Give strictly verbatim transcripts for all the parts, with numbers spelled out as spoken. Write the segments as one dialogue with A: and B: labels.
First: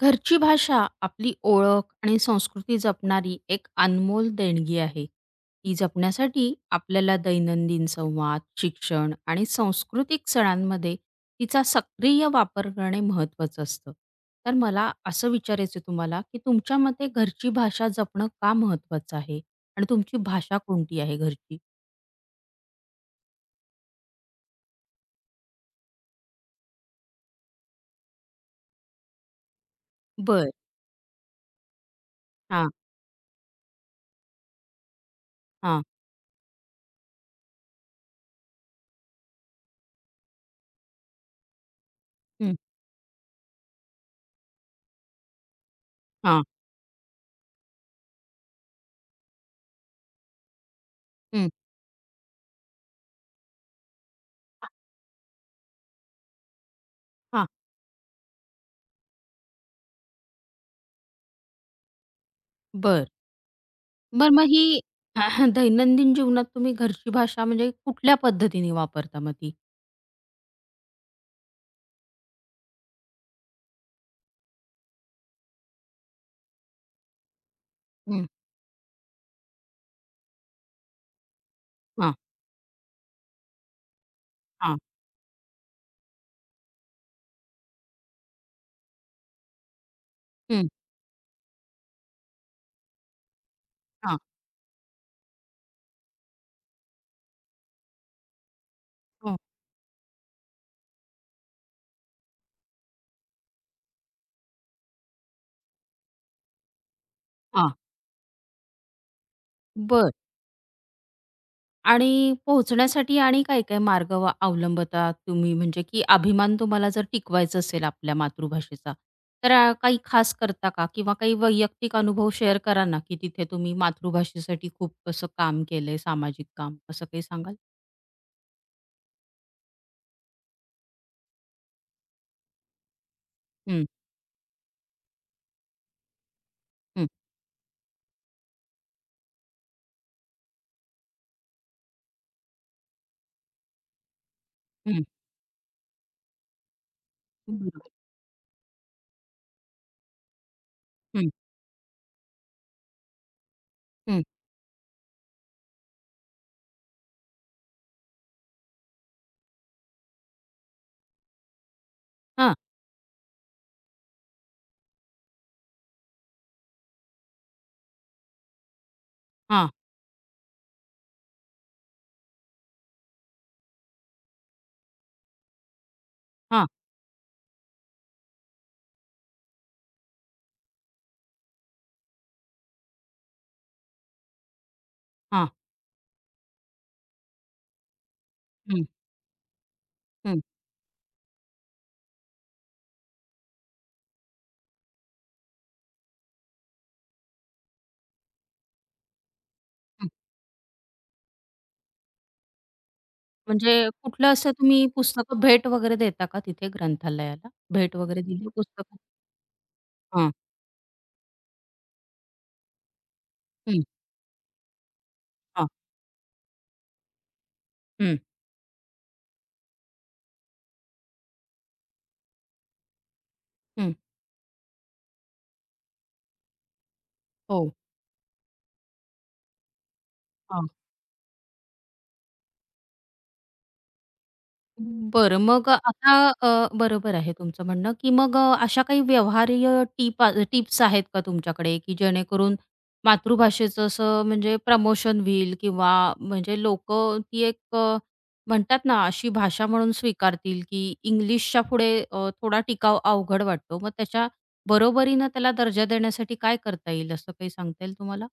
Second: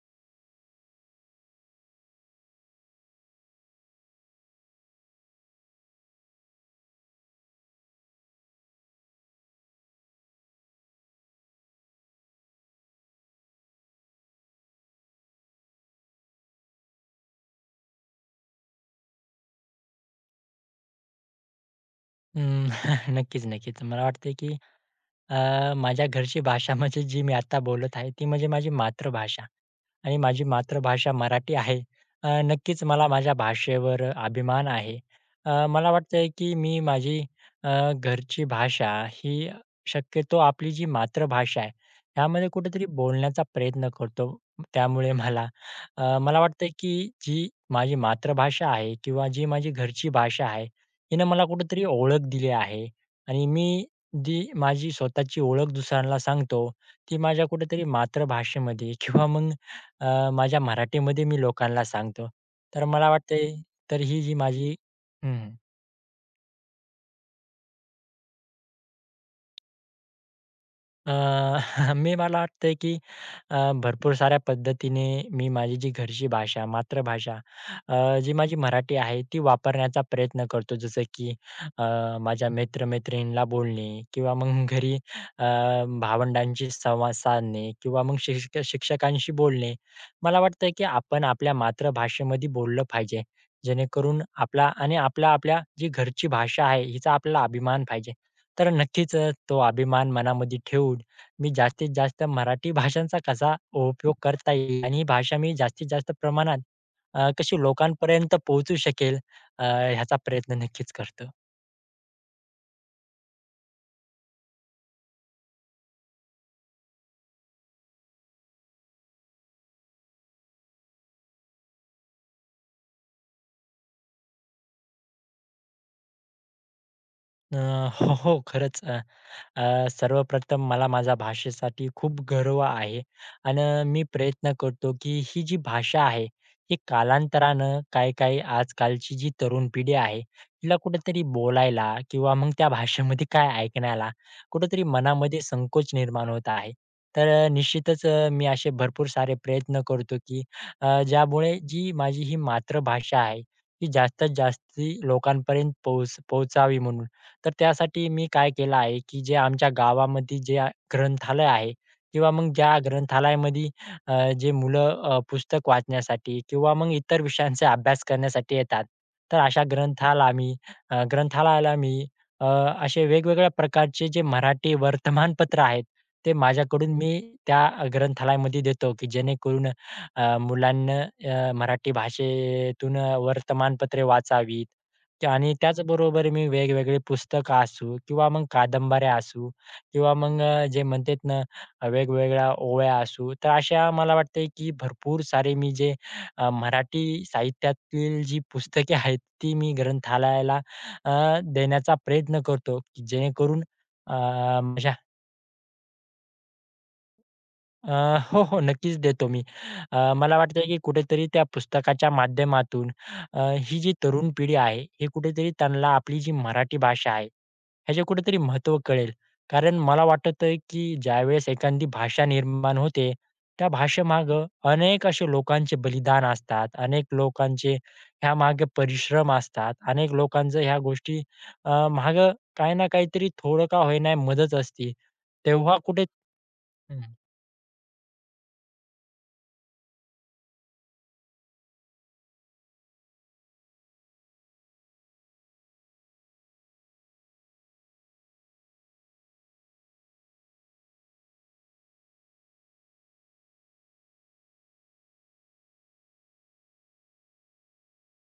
A: घरची भाषा आपली ओळख आणि संस्कृती जपणारी एक अनमोल देणगी आहे. ती जपण्यासाठी आपल्याला दैनंदिन संवाद, शिक्षण आणि सांस्कृतिक सणांमध्ये तिचा सक्रिय वापर करणे महत्त्वाचं असतं. तर मला असं विचारायचं आहे तुम्हाला, की तुमच्या मते घरची भाषा जपणं का महत्त्वाचं आहे? आणि तुमची भाषा कोणती आहे घरची?
B: अं, नक्कीच, नक्कीच. मला वाटतंय, की अ, माझ्या घरची भाषा म्हणजे जी मी आता बोलत आहे, ती म्हणजे माझी मातृभाषा. आणि माझी
A: बरं.
B: मातृभाषा मराठी आहे. अ,
A: हां,
B: नक्कीच मला माझ्या भाषेवर अभिमान आहे. अ,
A: हां.
B: मला वाटतंय की मी माझी अ, घरची भाषा ही शक्यतो आपली जी मातृभाषा आहे, ह्यामध्ये
A: हं.
B: कुठेतरी बोलण्याचा प्रयत्न करतो. त्यामुळे मला अ, मला
A: हां.
B: वाटतंय की जी माझी मातृभाषा आहे किंवा जी माझी घरची भाषा आहे, हिनं मला
A: हं.
B: कुठेतरी ओळख दिली आहे आणि मी जी माझी स्वतःची ओळख दुसऱ्यांना सांगतो, ती माझ्या
A: हां.
B: कुठेतरी मातृभाषेमध्ये किंवा मग अ, माझ्या मराठीमध्ये मी लोकांना सांगतो. तर
A: बरं.
B: मला वाटतंय. तर ही
A: बरं
B: जी
A: मग ही
B: माझी. हं.
A: दैनंदिन जीवनात तुम्ही घरची भाषा म्हणजे कुठल्या पद्धतीने वापरता मग ती?
B: अ, मी मला वाटतंय की अ, भरपूर साऱ्या पद्धतीने मी माझी जी घरची भाषा, मातृभाषा, अ,
A: हं.
B: जी माझी मराठी आहे ती वापरण्याचा प्रयत्न करतो. जसं की अ,
A: हां,
B: माझ्या मित्र-मैत्रिणींना बोलणे किंवा मग
A: हां,
B: घरी अ, भावंडांशी संवाद साधणे किंवा मग शिक्ष शिक्षकांशी बोलणे. मला वाटतं
A: हं,
B: की आपण आपल्या मातृभाषेमध्ये बोललं पाहिजे.
A: हां,
B: जेणेकरून आपला आणि आपला आपल्या जी घरची भाषा आहे हिचा आपल्याला अभिमान पाहिजे. तर नक्कीच अ,
A: हो,
B: तो अभिमान मनामध्ये ठेवून मी जास्तीत जास्त मराठी भाषांचा कसा उपयोग करता येईल आणि ही भाषा मी जास्तीत जास्त प्रमाणात अ, कशी
A: हां,
B: लोकांपर्यंत पोहोचू शकेल, अ,
A: बरं
B: ह्याचा प्रयत्न नक्कीच करतो.
A: आणि पोहोचण्यासाठी आणि काय-काय मार्ग व अवलंबता तुम्ही? म्हणजे की अभिमान तुम्हाला जर टिकवायचा असेल आपल्या मातृभाषेचा, तर अ, काही खास करता का? किंवा काही वैयक्तिक अनुभव शेअर करा ना, की तिथे तुम्ही मातृभाषेसाठी खूप असं काम केलंय, सामाजिक काम, असं काही सांगाल?
B: अ, हो, हो. खरंच, अ, अ, सर्वप्रथम मला माझ्या भाषेसाठी खूप गर्व आहे आणि
A: हं,
B: मी प्रयत्न करतो की ही जी भाषा आहे ही
A: हं,
B: कालांतरानं, काही काही आजकालची जी तरुण पिढी आहे तिला कुठेतरी बोलायला किंवा मग त्या भाषेमध्ये काय ऐकण्याला कुठेतरी
A: हं,
B: मनामध्ये संकोच निर्माण होत आहे. तर अ,
A: बरोबर.
B: निश्चितच अ, मी असे भरपूर सारे प्रयत्न करतो की अ,
A: हं,
B: ज्यामुळे जी माझी ही मातृभाषा आहे, ती
A: हं,
B: जास्तीत जास्ती लोकांपर्यंत पोहोच पोहोचावी म्हणून. तर त्यासाठी मी काय केलं आहे, की जे आमच्या गावामध्ये जे आ- ग्रंथालय आहे किंवा मग
A: हां,
B: ज्या ग्रंथालयामध्ये अ, जे मुलं अ, पुस्तक वाचण्यासाठी किंवा मग इतर विषयांचा अभ्यास करण्यासाठी येतात. तर अशा
A: हां,
B: ग्रंथाला मी अ, ग्रंथालयाला मी, अ, असे वेगवेगळ्या प्रकारचे जे मराठी वर्तमानपत्र आहेत, ते
A: हां,
B: माझ्याकडून मी त्या ग्रंथालयामध्ये देतो, की जेणेकरून अ, मुलांना अ, मराठी भाषेतून वर्तमानपत्रे वाचावीत.
A: हां,
B: आणि त्याचबरोबर मी वेगवेगळे पुस्तकं असू किंवा मग कादंबऱ्या असू किंवा मग,
A: हं,
B: अ, जे म्हणतात ना, अ, वेगवेगळ्या ओव्या असू, तर अशा मला वाटतंय की भरपूर सारे मी जे, अ, मराठी साहित्यातील जी पुस्तके आहेत, ती मी
A: हं.
B: ग्रंथालयाला अ, देण्याचा प्रयत्न करतो, की जेणेकरून.
A: म्हणजे
B: अ,
A: कुठलं असं तुम्ही
B: माझ्या.
A: पुस्तकं भेट वगैरे देता का तिथे ग्रंथालयाला?
B: अ,
A: भेट वगैरे
B: हो,
A: दिली
B: हो, नक्कीच
A: पुस्तकं?
B: देतो मी. अ,
A: हां.
B: मला वाटतं की कुठेतरी त्या पुस्तकाच्या माध्यमातून अ, ही
A: हं.
B: जी तरुण पिढी आहे, हे कुठेतरी
A: हां.
B: त्यांना आपली जी मराठी भाषा आहे ह्याचे
A: हं,
B: कुठेतरी महत्त्व कळेल. कारण मला वाटतं, की ज्यावेळेस एखादी भाषा निर्माण होते, त्या
A: हं.
B: भाषेमागे अनेक असे लोकांचे बलिदान असतात, अनेक
A: हो.
B: लोकांचे ह्यामागे परिश्रम असतात, अनेक लोकांचं
A: हां.
B: ह्या गोष्टी अ, काही ना काहीतरी थोडं का होईना मदत असते.
A: बरं. मग
B: तेव्हा कुठे.
A: आता अ, बरोबर आहे तुमचं म्हणणं, की मग अ, अशा काही व्यवहार्य टीप टिप्स आहेत का तुमच्याकडे, की जेणेकरून मातृभाषेचं असं म्हणजे प्रमोशन होईल किंवा म्हणजे लोक ती एक अ, म्हणतात ना, अशी भाषा म्हणून स्वीकारतील, की इंग्लिशच्या पुढे अ, थोडा टिकाव अवघड वाटतो. मग त्याच्या बरोबरीनं त्याला दर्जा देण्यासाठी काय करता येईल, असं काही सांगता येईल तुम्हाला?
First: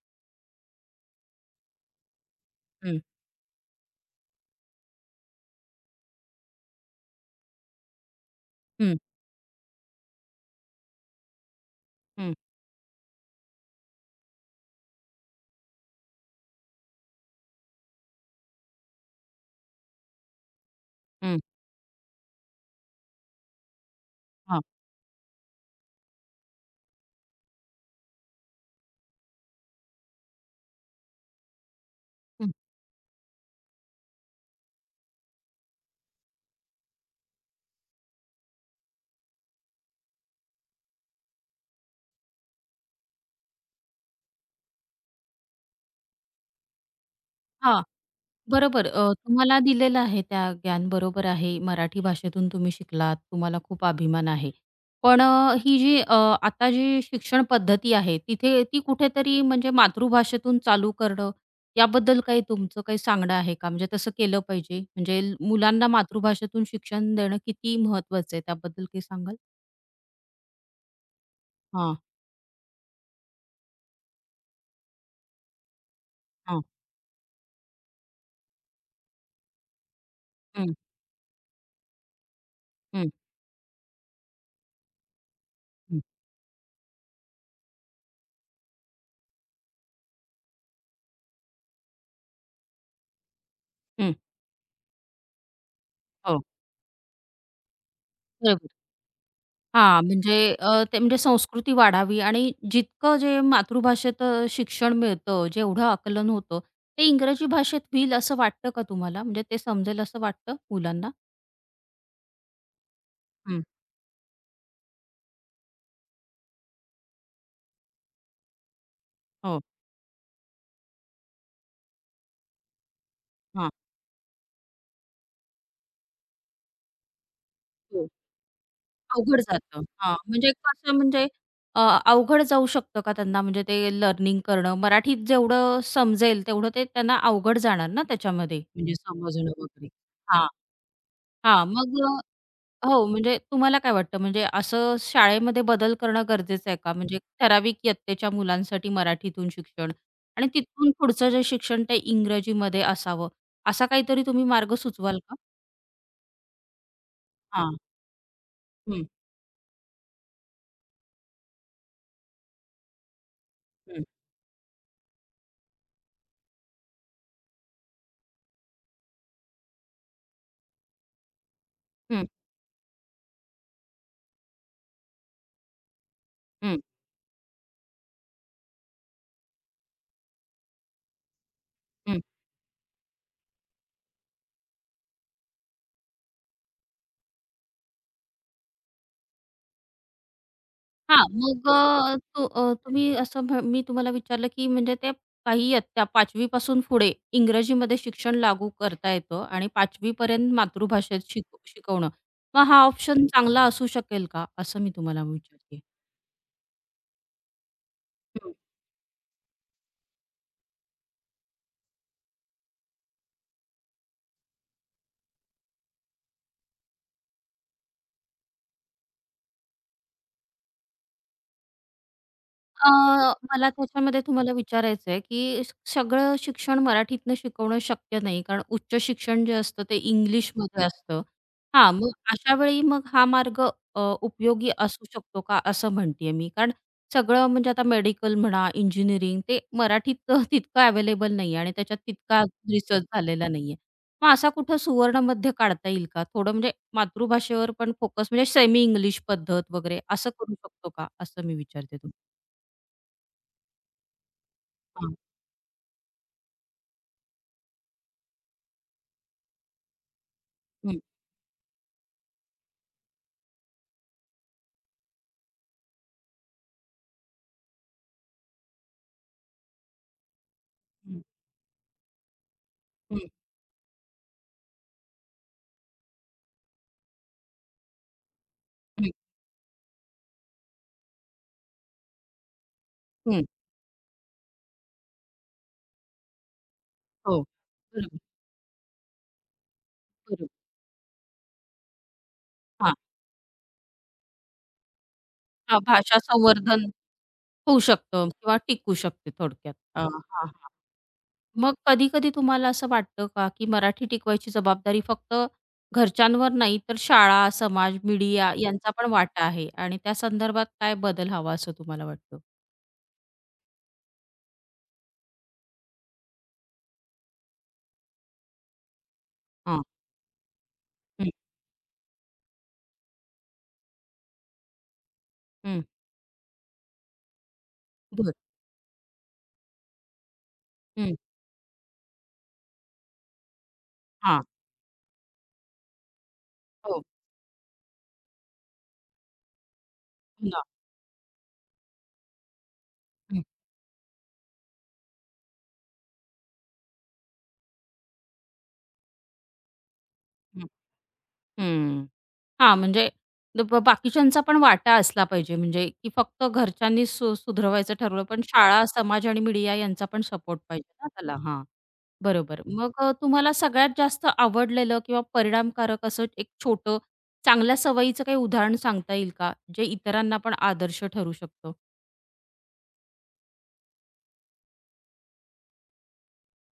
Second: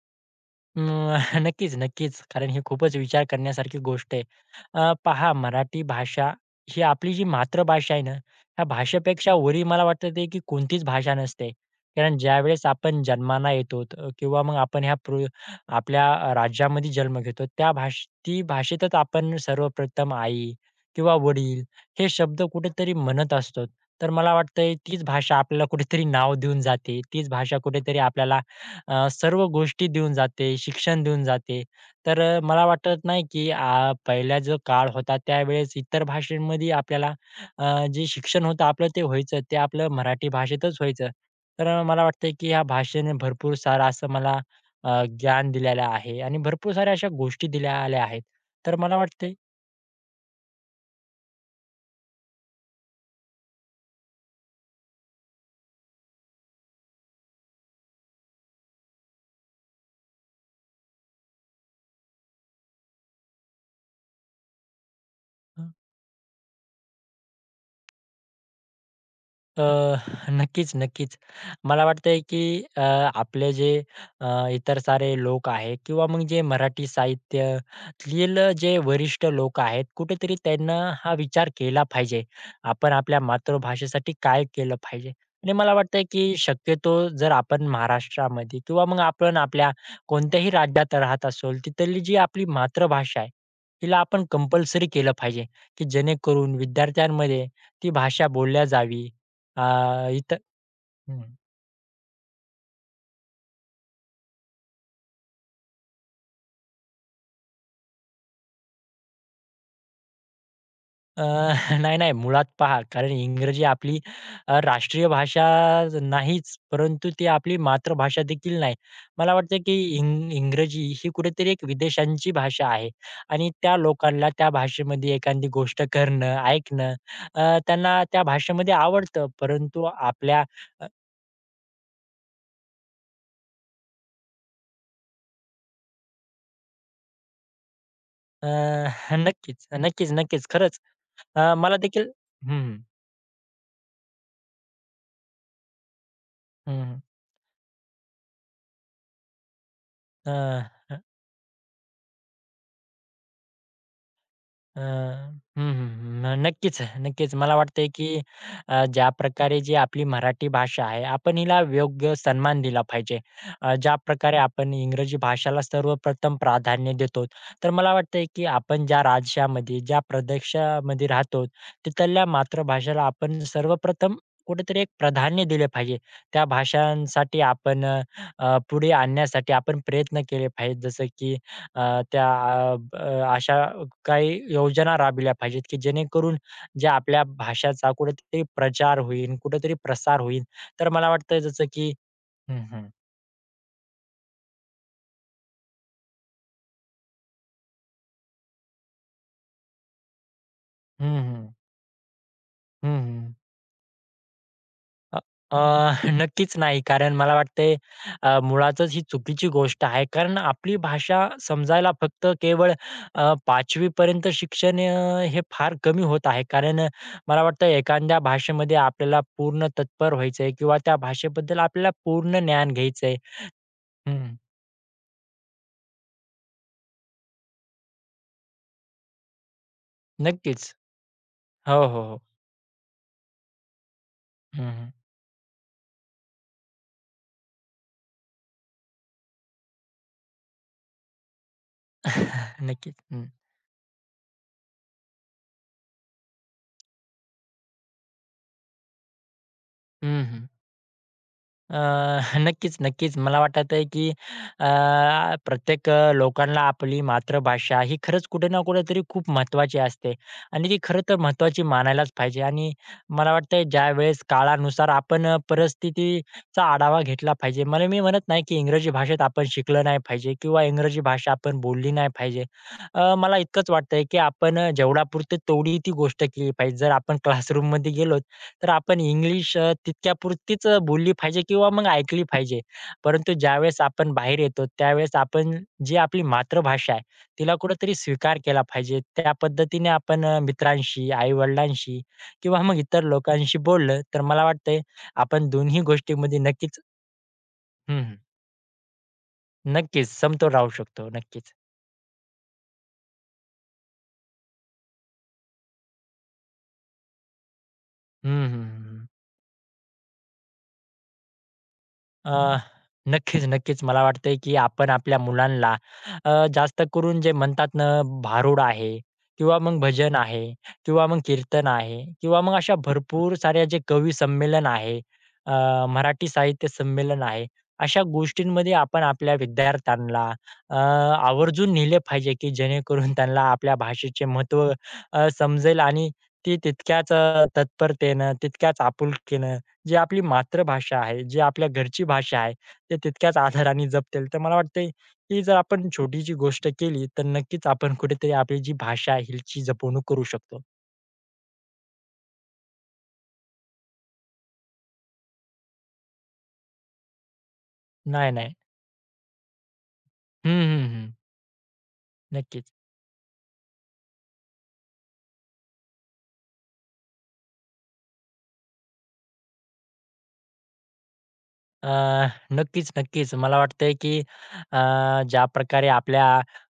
B: अं, नक्कीच, नक्कीच. कारण ही खूपच
A: हं,
B: विचार करण्यासारखी गोष्ट आहे. अ, पहा, मराठी भाषा ही आपली जी मातृभाषा आहे ना, ह्या
A: हं,
B: भाषेपेक्षा वरी मला वाटतं ते की कोणतीच भाषा नसते. कारण
A: हं,
B: ज्यावेळेस आपण जन्माला येतो, अ, किंवा मग आपण ह्या पृ आपल्या, अ, राज्यामध्ये जन्म घेतो, त्या भाष ती भाषेतच आपण सर्वप्रथम आई किंवा
A: हं.
B: वडील हे शब्द कुठेतरी म्हणत असतो. तर मला
A: हां,
B: वाटतंय तीच भाषा आपल्याला कुठेतरी नाव देऊन जाते. तीच भाषा कुठेतरी आपल्याला अ, सर्व गोष्टी देऊन जाते, शिक्षण देऊन जाते. तर अ,
A: हं.
B: मला वाटत नाही की, आ, पहिला जो काळ होता त्यावेळेस इतर भाषेमध्ये आपल्याला अ, जे शिक्षण होतं आपलं ते व्हायचं, ते आपलं मराठी भाषेतच व्हायचं. तर अ, मला वाटतं की ह्या भाषेने भरपूर सारं असं मला अ, ज्ञान दिलेलं आहे आणि भरपूर साऱ्या अशा गोष्टी
A: हां.
B: दिलेल्या आहेत. तर
A: बरोबर.
B: मला
A: अ,
B: वाटतंय.
A: तुम्हाला दिलेलं आहे त्या ज्ञान बरोबर आहे. मराठी भाषेतून तुम्ही शिकलात, तुम्हाला खूप अभिमान आहे. पण अ, ही जी अ, आता जी शिक्षण पद्धती आहे, तिथे ती कुठेतरी म्हणजे मातृभाषेतून चालू करणं, याबद्दल काही तुमचं काही सांगणं आहे का? म्हणजे तसं केलं पाहिजे? म्हणजे ल- मुलांना मातृभाषेतून शिक्षण देणं किती महत्वाचं आहे, त्याबद्दल काही सांगाल?
B: अ, नक्कीच, नक्कीच. मला
A: हां,
B: वाटतंय, की अ, आपले जे, अ, इतर सारे लोक आहेत किंवा मग जे
A: हां.
B: मराठी साहित्यातील जे वरिष्ठ लोक आहेत, कुठेतरी
A: हं,
B: त्यांना हा विचार केला पाहिजे. आपण
A: हं,
B: आपल्या मातृभाषेसाठी काय केलं पाहिजे? आणि मला
A: हं,
B: वाटतंय, की शक्यतो जर आपण महाराष्ट्रामध्ये किंवा मग आपण आपल्या कोणत्याही राज्यात राहत असोल, तिथली जी आपली मातृभाषा आहे, तिला
A: हं.
B: आपण कंपल्सरी केलं पाहिजे, की
A: हो,
B: जेणेकरून विद्यार्थ्यांमध्ये ती भाषा बोलल्या
A: बरोबर.
B: जावी. अ,
A: हां, म्हणजे
B: इथं.
A: अ, ते म्हणजे
B: हं.
A: संस्कृती वाढावी आणि जितकं जे मातृभाषेत अ, शिक्षण मिळतं, जेवढं आकलन होतं, ते इंग्रजी भाषेत होईल असं वाटतं का तुम्हाला? म्हणजे ते समजेल असं वाटतं मुलांना?
B: अ, नाही, नाही. मुळात पहा, कारण
A: हं,
B: इंग्रजी आपली अ, राष्ट्रीय भाषा नाहीच, परंतु ती आपली मातृभाषा देखील नाही. मला वाटतं
A: हो,
B: की इंग इंग्रजी ही कुठेतरी एक विदेशांची भाषा आहे आणि
A: हां.
B: त्या लोकांना त्या भाषेमध्ये एखादी गोष्ट करणं, ऐकणं, अ, त्यांना
A: हो,
B: त्या भाषेमध्ये आवडतं.
A: अवघड जातं.
B: परंतु
A: हां,
B: आपल्या.
A: म्हणजे
B: अ,
A: कसं म्हणजे अ, अवघड जाऊ शकतं का त्यांना म्हणजे ते लर्निंग करणं? मराठीत जेवढं समजेल तेवढं ते त्यांना अवघड जाणार ना
B: अ,
A: त्याच्यामध्ये म्हणजे समजणं
B: नक्कीच,
A: वगैरे.
B: नक्कीच, नक्कीच.
A: हां,
B: खरंच. अ,
A: हां,
B: मला
A: मग
B: देखील. हं, हं.
A: अ हो, म्हणजे तुम्हाला काय वाटतं म्हणजे असं शाळेमध्ये बदल करणं गरजेचं आहे का? म्हणजे ठराविक इयत्तेच्या मुलांसाठी मराठीतून शिक्षण आणि तिथून
B: अ,
A: पुढचं जे शिक्षण ते इंग्रजीमध्ये असावं, असा काहीतरी तुम्ही मार्ग
B: अ,
A: सुचवाल
B: हं,
A: का?
B: हं, हं. नक्कीच, नक्कीच. मला
A: हां.
B: वाटतंय, की अ,
A: हं,
B: ज्या प्रकारे जी आपली मराठी भाषा आहे, आपण हिला योग्य सन्मान दिला पाहिजे. अ, ज्या
A: हं,
B: प्रकारे आपण इंग्रजी भाषेला सर्वप्रथम प्राधान्य देतो, तर मला वाटतंय, की आपण ज्या राज्यामध्ये, ज्या प्रदेशामध्ये राहतो, तिथल्या
A: हं,
B: मातृभाषेला आपण सर्वप्रथम कुठेतरी एक प्राधान्य दिले पाहिजे. त्या
A: हं,
B: भाषांसाठी आपण, अ, पुढे आणण्यासाठी आपण प्रयत्न केले पाहिजेत. जसं की, अ, त्या अ, ब अ, अशा काही योजना राबविल्या पाहिजेत, की जेणेकरून जे आपल्या भाषाचा कुठेतरी प्रचार होईल, कुठेतरी प्रसार होईल. तर मला
A: हां,
B: वाटतं जसं
A: मग
B: की.
A: अ, तो
B: हं,
A: अ,
B: हं.
A: तुम्ही असं म्ह मी तुम्हाला विचारलं, की म्हणजे ते काही इयत्ता पाचवी पासून पुढे इंग्रजीमध्ये शिक्षण लागू करता येतं आणि पाचवी पर्यंत
B: हं,
A: मातृभाषेत शिक
B: हं.
A: शिकवणं. मग हा
B: हं,
A: ऑप्शन
B: हं.
A: चांगला असू शकेल का? असं मी
B: अ,
A: तुम्हाला
B: अ,
A: विचारते.
B: नक्कीच नाही. कारण मला वाटतंय, अ, मुळातच ही चुकीची गोष्ट आहे. कारण आपली भाषा समजायला फक्त केवळ अ, पाचवी पर्यंत शिक्षण, अ, हे फार कमी होत आहे. कारण अ, मला वाटतं एखाद्या भाषेमध्ये आपल्याला पूर्ण तत्पर व्हायचंय किंवा त्या भाषेबद्दल आपल्याला पूर्ण ज्ञान
A: अ,
B: घ्यायचंय.
A: मला त्याच्यामध्ये
B: हं,
A: तुम्हाला विचारायचं आहे, की स सगळं शिक्षण मराठीतनं शिकवणं शक्य नाही. कारण उच्च शिक्षण जे असतं ते
B: नक्कीच.
A: इंग्लिशमध्ये असतं.
B: हो,
A: हां,
B: हो,
A: मग
B: हो.
A: अशा वेळी मग हा मार्ग अ,
B: हं,
A: उपयोगी
B: हं.
A: असू शकतो का असं म्हणतीये मी. कारण सगळं म्हणजे आता मेडिकल म्हणा, इंजिनिअरिंग ते मराठीत तितकं अवेलेबल नाहीये आणि त्याच्यात तितका
B: नक्कीच.
A: रिसर्च
B: हं.
A: झालेला नाहीये. मग असा कुठं सुवर्णमध्य काढता येईल का? थोडं म्हणजे मातृभाषेवर पण फोकस म्हणजे सेमी इंग्लिश पद्धत वगैरे
B: हं,
A: असं
B: हं.
A: करू शकतो का? असं मी
B: अ,
A: विचारते तुम्हाला?
B: नक्कीच, नक्कीच. मला वाटत आहे, की अ, प्रत्येक अ, लोकांना आपली मातृभाषा ही खरंच कुठे ना कुठेतरी खूप महत्त्वाची असते आणि ती
A: हं,
B: खरं तर महत्वाची मानायलाच पाहिजे. आणि मला वाटतंय ज्यावेळेस काळानुसार आपण, अ, परिस्थितीचा आढावा घेतला पाहिजे. मला मी म्हणत नाही, की इंग्रजी भाषेत आपण शिकलं नाही पाहिजे किंवा इंग्रजी
A: हं,
B: भाषा आपण बोलली नाही पाहिजे. अ,
A: हं,
B: मला इतकंच वाटतंय, की आपण, अ, जेवढापुरती तेवढी ती गोष्ट केली पाहिजे. जर आपण क्लासरूममध्ये गेलो, तर आपण
A: हं,
B: इंग्लिश, अ, तितक्यापुरतीच, अ, बोलली पाहिजे किंवा मग ऐकली पाहिजे. परंतु
A: हं.
B: ज्यावेळेस आपण बाहेर येतो, त्यावेळेस आपण जी आपली मातृभाषा आहे,
A: हो.
B: तिला कुठेतरी
A: बरोबर,
B: स्वीकार केला पाहिजे. त्या पद्धतीने आपण, अ,
A: बरोबर.
B: मित्रांशी, आई-वडिलांशी किंवा मग
A: हां,
B: इतर लोकांशी बोललं, तर मला वाटतंय आपण
A: हां,
B: दोन्ही
A: भाषा
B: गोष्टींमध्ये नक्कीच.
A: संवर्धन होऊ
B: हं, हं.
A: शकतं किंवा टिकू शकते थोडक्यात. अ,
B: नक्कीच
A: हां,
B: समतोल राहू
A: हां.
B: शकतो. नक्कीच.
A: मग कधी-कधी तुम्हाला असं वाटतं का, की मराठी टिकवायची जबाबदारी फक्त घरच्यांवर नाही, तर शाळा, समाज,
B: हं, हं,
A: मीडिया
B: हं,
A: यांचा
B: हं.
A: पण वाटा आहे आणि त्या संदर्भात काय बदल हवा असं तुम्हाला वाटतं?
B: अ, नक्कीच, नक्कीच. मला वाटतंय, की आपण आपल्या मुलांना, अ, जास्त करून जे म्हणतात ना, भारुड आहे किंवा मग
A: हां.
B: भजन आहे किंवा मग
A: हं,
B: कीर्तन आहे, किंवा मग अशा भरपूर साऱ्या जे कवी संमेलन आहे, अ,
A: हं.
B: मराठी साहित्य संमेलन आहे, अशा
A: बरं.
B: गोष्टींमध्ये आपण आपल्या विद्यार्थ्यांना अ,
A: हं.
B: आवर्जून नेले पाहिजे, की जेणेकरून त्यांना आपल्या भाषेचे
A: हां.
B: महत्त्व, अ, समजेल आणि ती
A: हो.
B: तितक्याच, अ, तत्परतेनं, तितक्याच आपुलकीनं, जी आपली
A: हो ना.
B: मातृभाषा आहे, जी आपल्या घरची भाषा आहे, ते तितक्याच
A: हं,
B: आदराने जपतील. तर मला वाटतंय, ही जर आपण छोटीशी गोष्ट केली, तर नक्कीच आपण कुठेतरी आपली जी भाषा आहे हिची जपवणूक करू शकतो.
A: हं. हं. हां, म्हणजे द- ब बाकीच्यांचा पण वाटा असला पाहिजे म्हणजे की फक्त घरच्यांनी सु सुधरवायचं ठरवलं,
B: नाही,
A: पण
B: नाही.
A: शाळा, समाज आणि मीडिया यांचा पण
B: हं,
A: सपोर्ट
B: हं,
A: पाहिजे ना
B: हं.
A: त्याला. हां, बरोबर.
B: नक्कीच.
A: मग अ, तुम्हाला सगळ्यात जास्त आवडलेलं किंवा परिणामकारक असं एक छोटं चांगल्या सवयीचं काही उदाहरण सांगता येईल का? जे इतरांना पण आदर्श ठरू शकतो?
B: अ, नक्कीच, नक्कीच. मला वाटतंय, की अ, ज्या प्रकारे आपल्या,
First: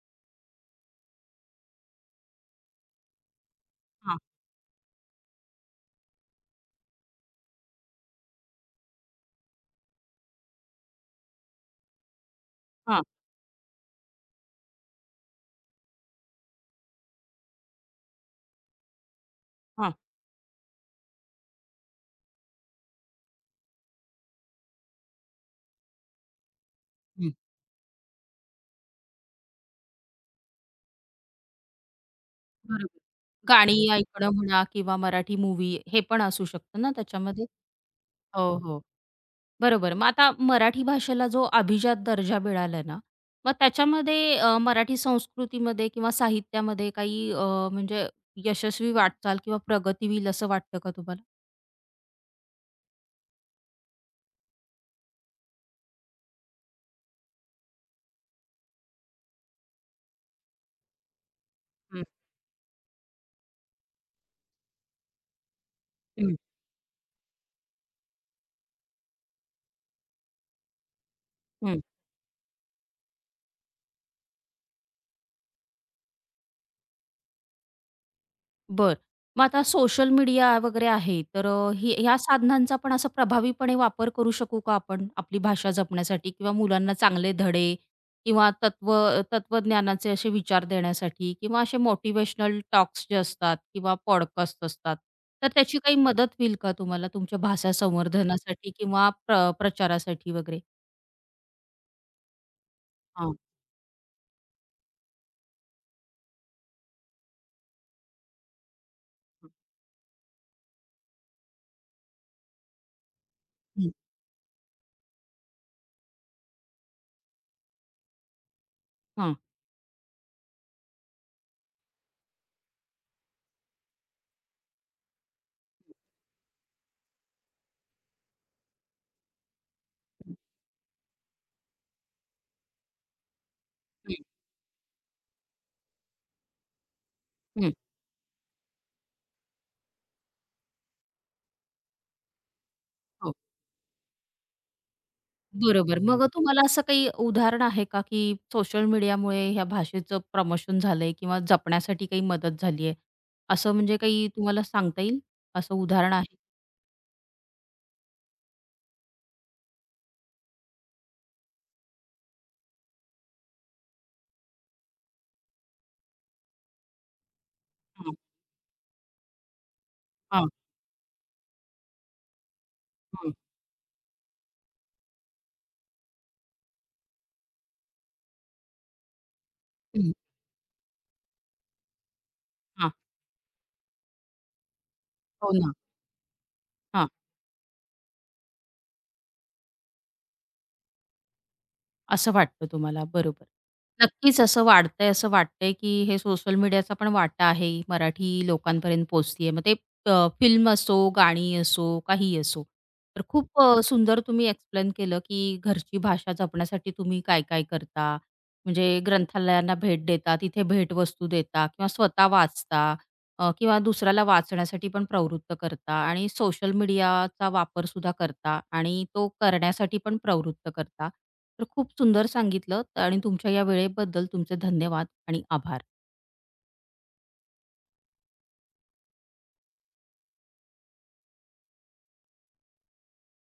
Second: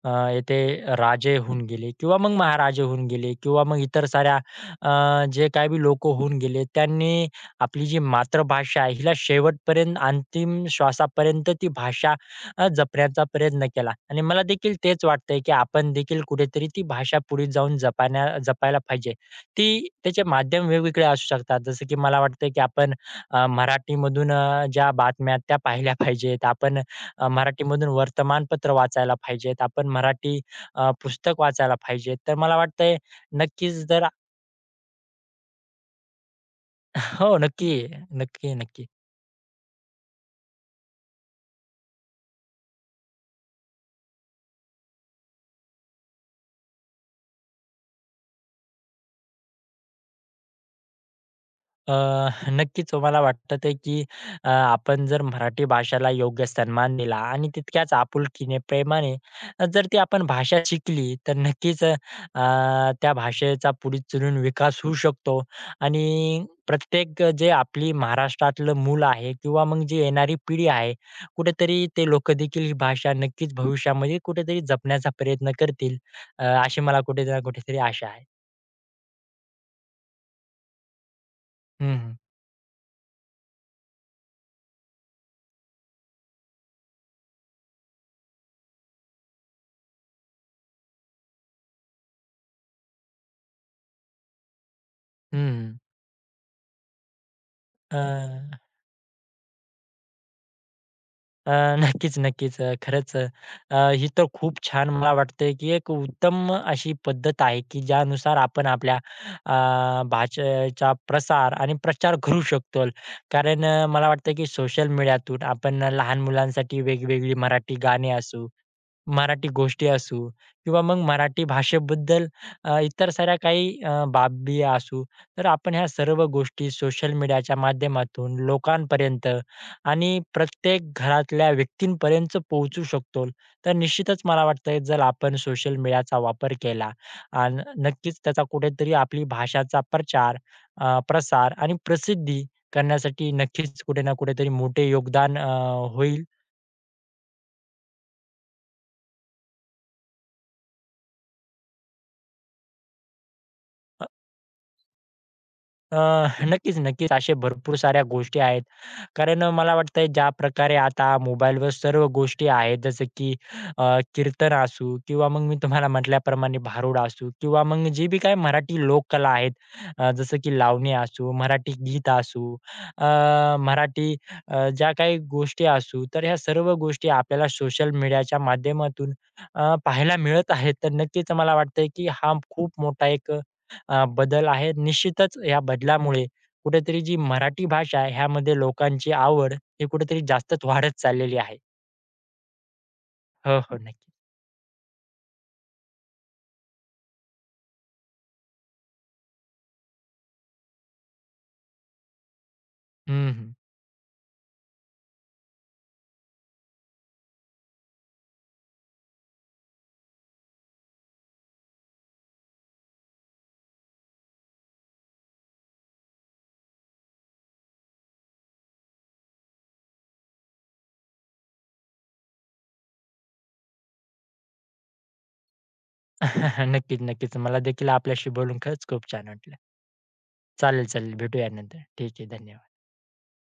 B: अ, येथे राजे होऊन गेले किंवा मग महाराजे होऊन गेले किंवा मग इतर
A: हां,
B: साऱ्या, अ, जे काही बी लोकं होऊन गेले, त्यांनी आपली जी मातृभाषा आहे, हिला शेवटपर्यंत अंतिम श्वासापर्यंत ती भाषा, अ,
A: हां,
B: जपण्याचा प्रयत्न केला. आणि मला देखील तेच वाटतंय, की आपण देखील कुठेतरी ती भाषा पुढे जाऊन जपाण्या जपायला पाहिजे. ती
A: हां.
B: त्याचे माध्यम वेगवेगळे असू शकतात. जसं की मला वाटतंय, की आपण, अ, मराठीमधून, अ, ज्या बातम्या आहेत त्या पाहिल्या पाहिजेत. आपण, अ,
A: हं,
B: मराठीमधून वर्तमानपत्र वाचायला पाहिजेत. आपण मराठी, अ, पुस्तक वाचायला पाहिजेत. तर मला वाटतंय
A: बरोबर. गाणी
B: नक्कीच जर.
A: ऐकणं म्हणा किंवा मराठी मूव्ही हे पण असू शकतं ना
B: हो,
A: त्याच्यामध्ये?
B: नक्की,
A: हो,
B: नक्की,
A: हो.
B: नक्की.
A: बरोबर. मग आता मराठी भाषेला जो अभिजात दर्जा मिळाला ना, मग त्याच्यामध्ये अ, मराठी संस्कृतीमध्ये किंवा साहित्यामध्ये काही अ, म्हणजे यशस्वी वाटचाल किंवा प्रगती होईल असं वाटतं का तुम्हाला?
B: अ, नक्कीच मला वाटतं ते, की अ, आपण जर मराठी भाषेला योग्य सन्मान दिला आणि तितक्याच आपुलकीने, प्रेमाने, अ, जर ती आपण भाषा शिकली, तर नक्कीच, अ,
A: हं,
B: त्या भाषेचा पुढे चलून विकास होऊ शकतो.
A: हं,
B: आणि प्रत्येक जे आपली महाराष्ट्रातलं मूल आहे किंवा मग जी येणारी पिढी आहे,
A: हं.
B: कुठेतरी ते लोकं देखील ही भाषा नक्कीच भविष्यामध्ये कुठेतरी जपण्याचा प्रयत्न करतील. अ, अशी मला कुठे ना कुठेतरी आशा आहे.
A: बरं. मग आता सोशल मीडिया वगैरे आहे, तर अ, ही
B: हं, हं.
A: ह्या साधनांचा पण असा प्रभावीपणे वापर करू शकू का आपण आपली भाषा जपण्यासाठी किंवा मुलांना चांगले धडे किंवा तत्व तत्वज्ञानाचे असे विचार देण्यासाठी किंवा असे मोटिव्हेशनल टॉक्स जे असतात किंवा पॉडकास्ट असतात, तर त्याची काही मदत होईल का तुम्हाला तुमच्या भाषा
B: अ
A: संवर्धनासाठी किंवा प्र प्रचारासाठी वगैरे?
B: अ, नक्कीच, नक्कीच. अ, खरंच,
A: हां.
B: अ, ही तर खूप छान मला वाटतंय, की एक उत्तम अशी पद्धत आहे, की ज्यानुसार आपण आपल्या,
A: हां
B: अ, भाषेचा प्रसार आणि प्रचार करू शकतो. कारण अ,
A: हं.
B: मला वाटतं, की सोशल मीडियातून आपण लहान मुलांसाठी वेगवेगळी मराठी गाणी असू,
A: हां.
B: मराठी गोष्टी असू किंवा मग मराठी भाषेबद्दल, अ, इतर साऱ्या काही, अ, बाबी असू, तर आपण ह्या सर्व गोष्टी सोशल मीडियाच्या माध्यमातून लोकांपर्यंत आणि
A: हं.
B: प्रत्येक घरातल्या व्यक्तींपर्यंत पोहोचू शकतो. तर निश्चितच मला वाटतंय जर आपण सोशल मीडियाचा वापर केला आणि
A: हं.
B: नक्कीच त्याचा कुठेतरी आपली भाषाचा प्रचार, अ, प्रसार आणि प्रसिद्धी करण्यासाठी
A: हो.
B: नक्कीच कुठे ना कुठेतरी मोठे योगदान, अ,
A: बरोबर. मग
B: होईल.
A: अ, तुम्हाला असं काही उदाहरण आहे का, की सोशल मीडियामुळे ह्या भाषेचं प्रमोशन झालंय किंवा जपण्यासाठी काही मदत झाली आहे? असं म्हणजे काही तुम्हाला सांगता येईल? असं
B: अ,
A: उदाहरण आहे?
B: नक्कीच, नक्कीच. अशा भरपूर साऱ्या गोष्टी आहेत. कारण अ, मला वाटतंय ज्या प्रकारे आता मोबाईलवर सर्व गोष्टी आहेत, जसं की, अ, कीर्तन असू किंवा मग मी तुम्हाला म्हटल्याप्रमाणे भारुड असू किंवा मग जी
A: हां,
B: बी काही मराठी लोककला आहेत, अ, जसं
A: हां,
B: की लावणी असू, मराठी गीत असू, अ,
A: हं.
B: मराठी, अ, ज्या काही गोष्टी असू, तर ह्या सर्व गोष्टी आपल्याला सोशल मीडियाच्या माध्यमातून, अ,
A: हं.
B: पाहायला मिळत आहेत. तर नक्कीच मला वाटतंय की हा खूप
A: हां.
B: मोठा एक, अ, बदल आहे. निश्चितच
A: हो
B: या
A: ना.
B: बदलामुळे कुठेतरी जी मराठी भाषा आहे, ह्यामध्ये लोकांची आवड ही कुठेतरी जास्तच वाढत चाललेली आहे.
A: असं वाटतं तुम्हाला, बरोबर.
B: हो, हो. नक्की.
A: नक्कीच असं वाढतंय, असं वाटतंय, की हे सोशल मीडियाचा पण वाटा आहे. मराठी लोकांपर्यंत पोहोचतीये. मग ते फिल्म असो, गाणी असो, काहीही असो. तर
B: हं, हं.
A: खूप अ, सुंदर तुम्ही एक्सप्लेन केलं, की घरची भाषा जपण्यासाठी तुम्ही काय-काय करता. म्हणजे ग्रंथालयांना भेट देता, तिथे भेटवस्तू देता किंवा स्वतः वाचता अ, किंवा दुसऱ्याला वाचण्यासाठी पण प्रवृत्त करता आणि सोशल मीडियाचा वापरसुद्धा करता आणि तो करण्यासाठी पण प्रवृत्त करता. तर खूप सुंदर सांगितलं आणि तुमच्या या वेळेबद्दल तुमचे धन्यवाद आणि आभार.
B: नक्कीच, नक्कीच. मला देखील आपल्याशी बोलून खरंच खूप छान वाटलं. चालेल, चालेल. भेटूया नंतर. ठीक आहे. धन्यवाद.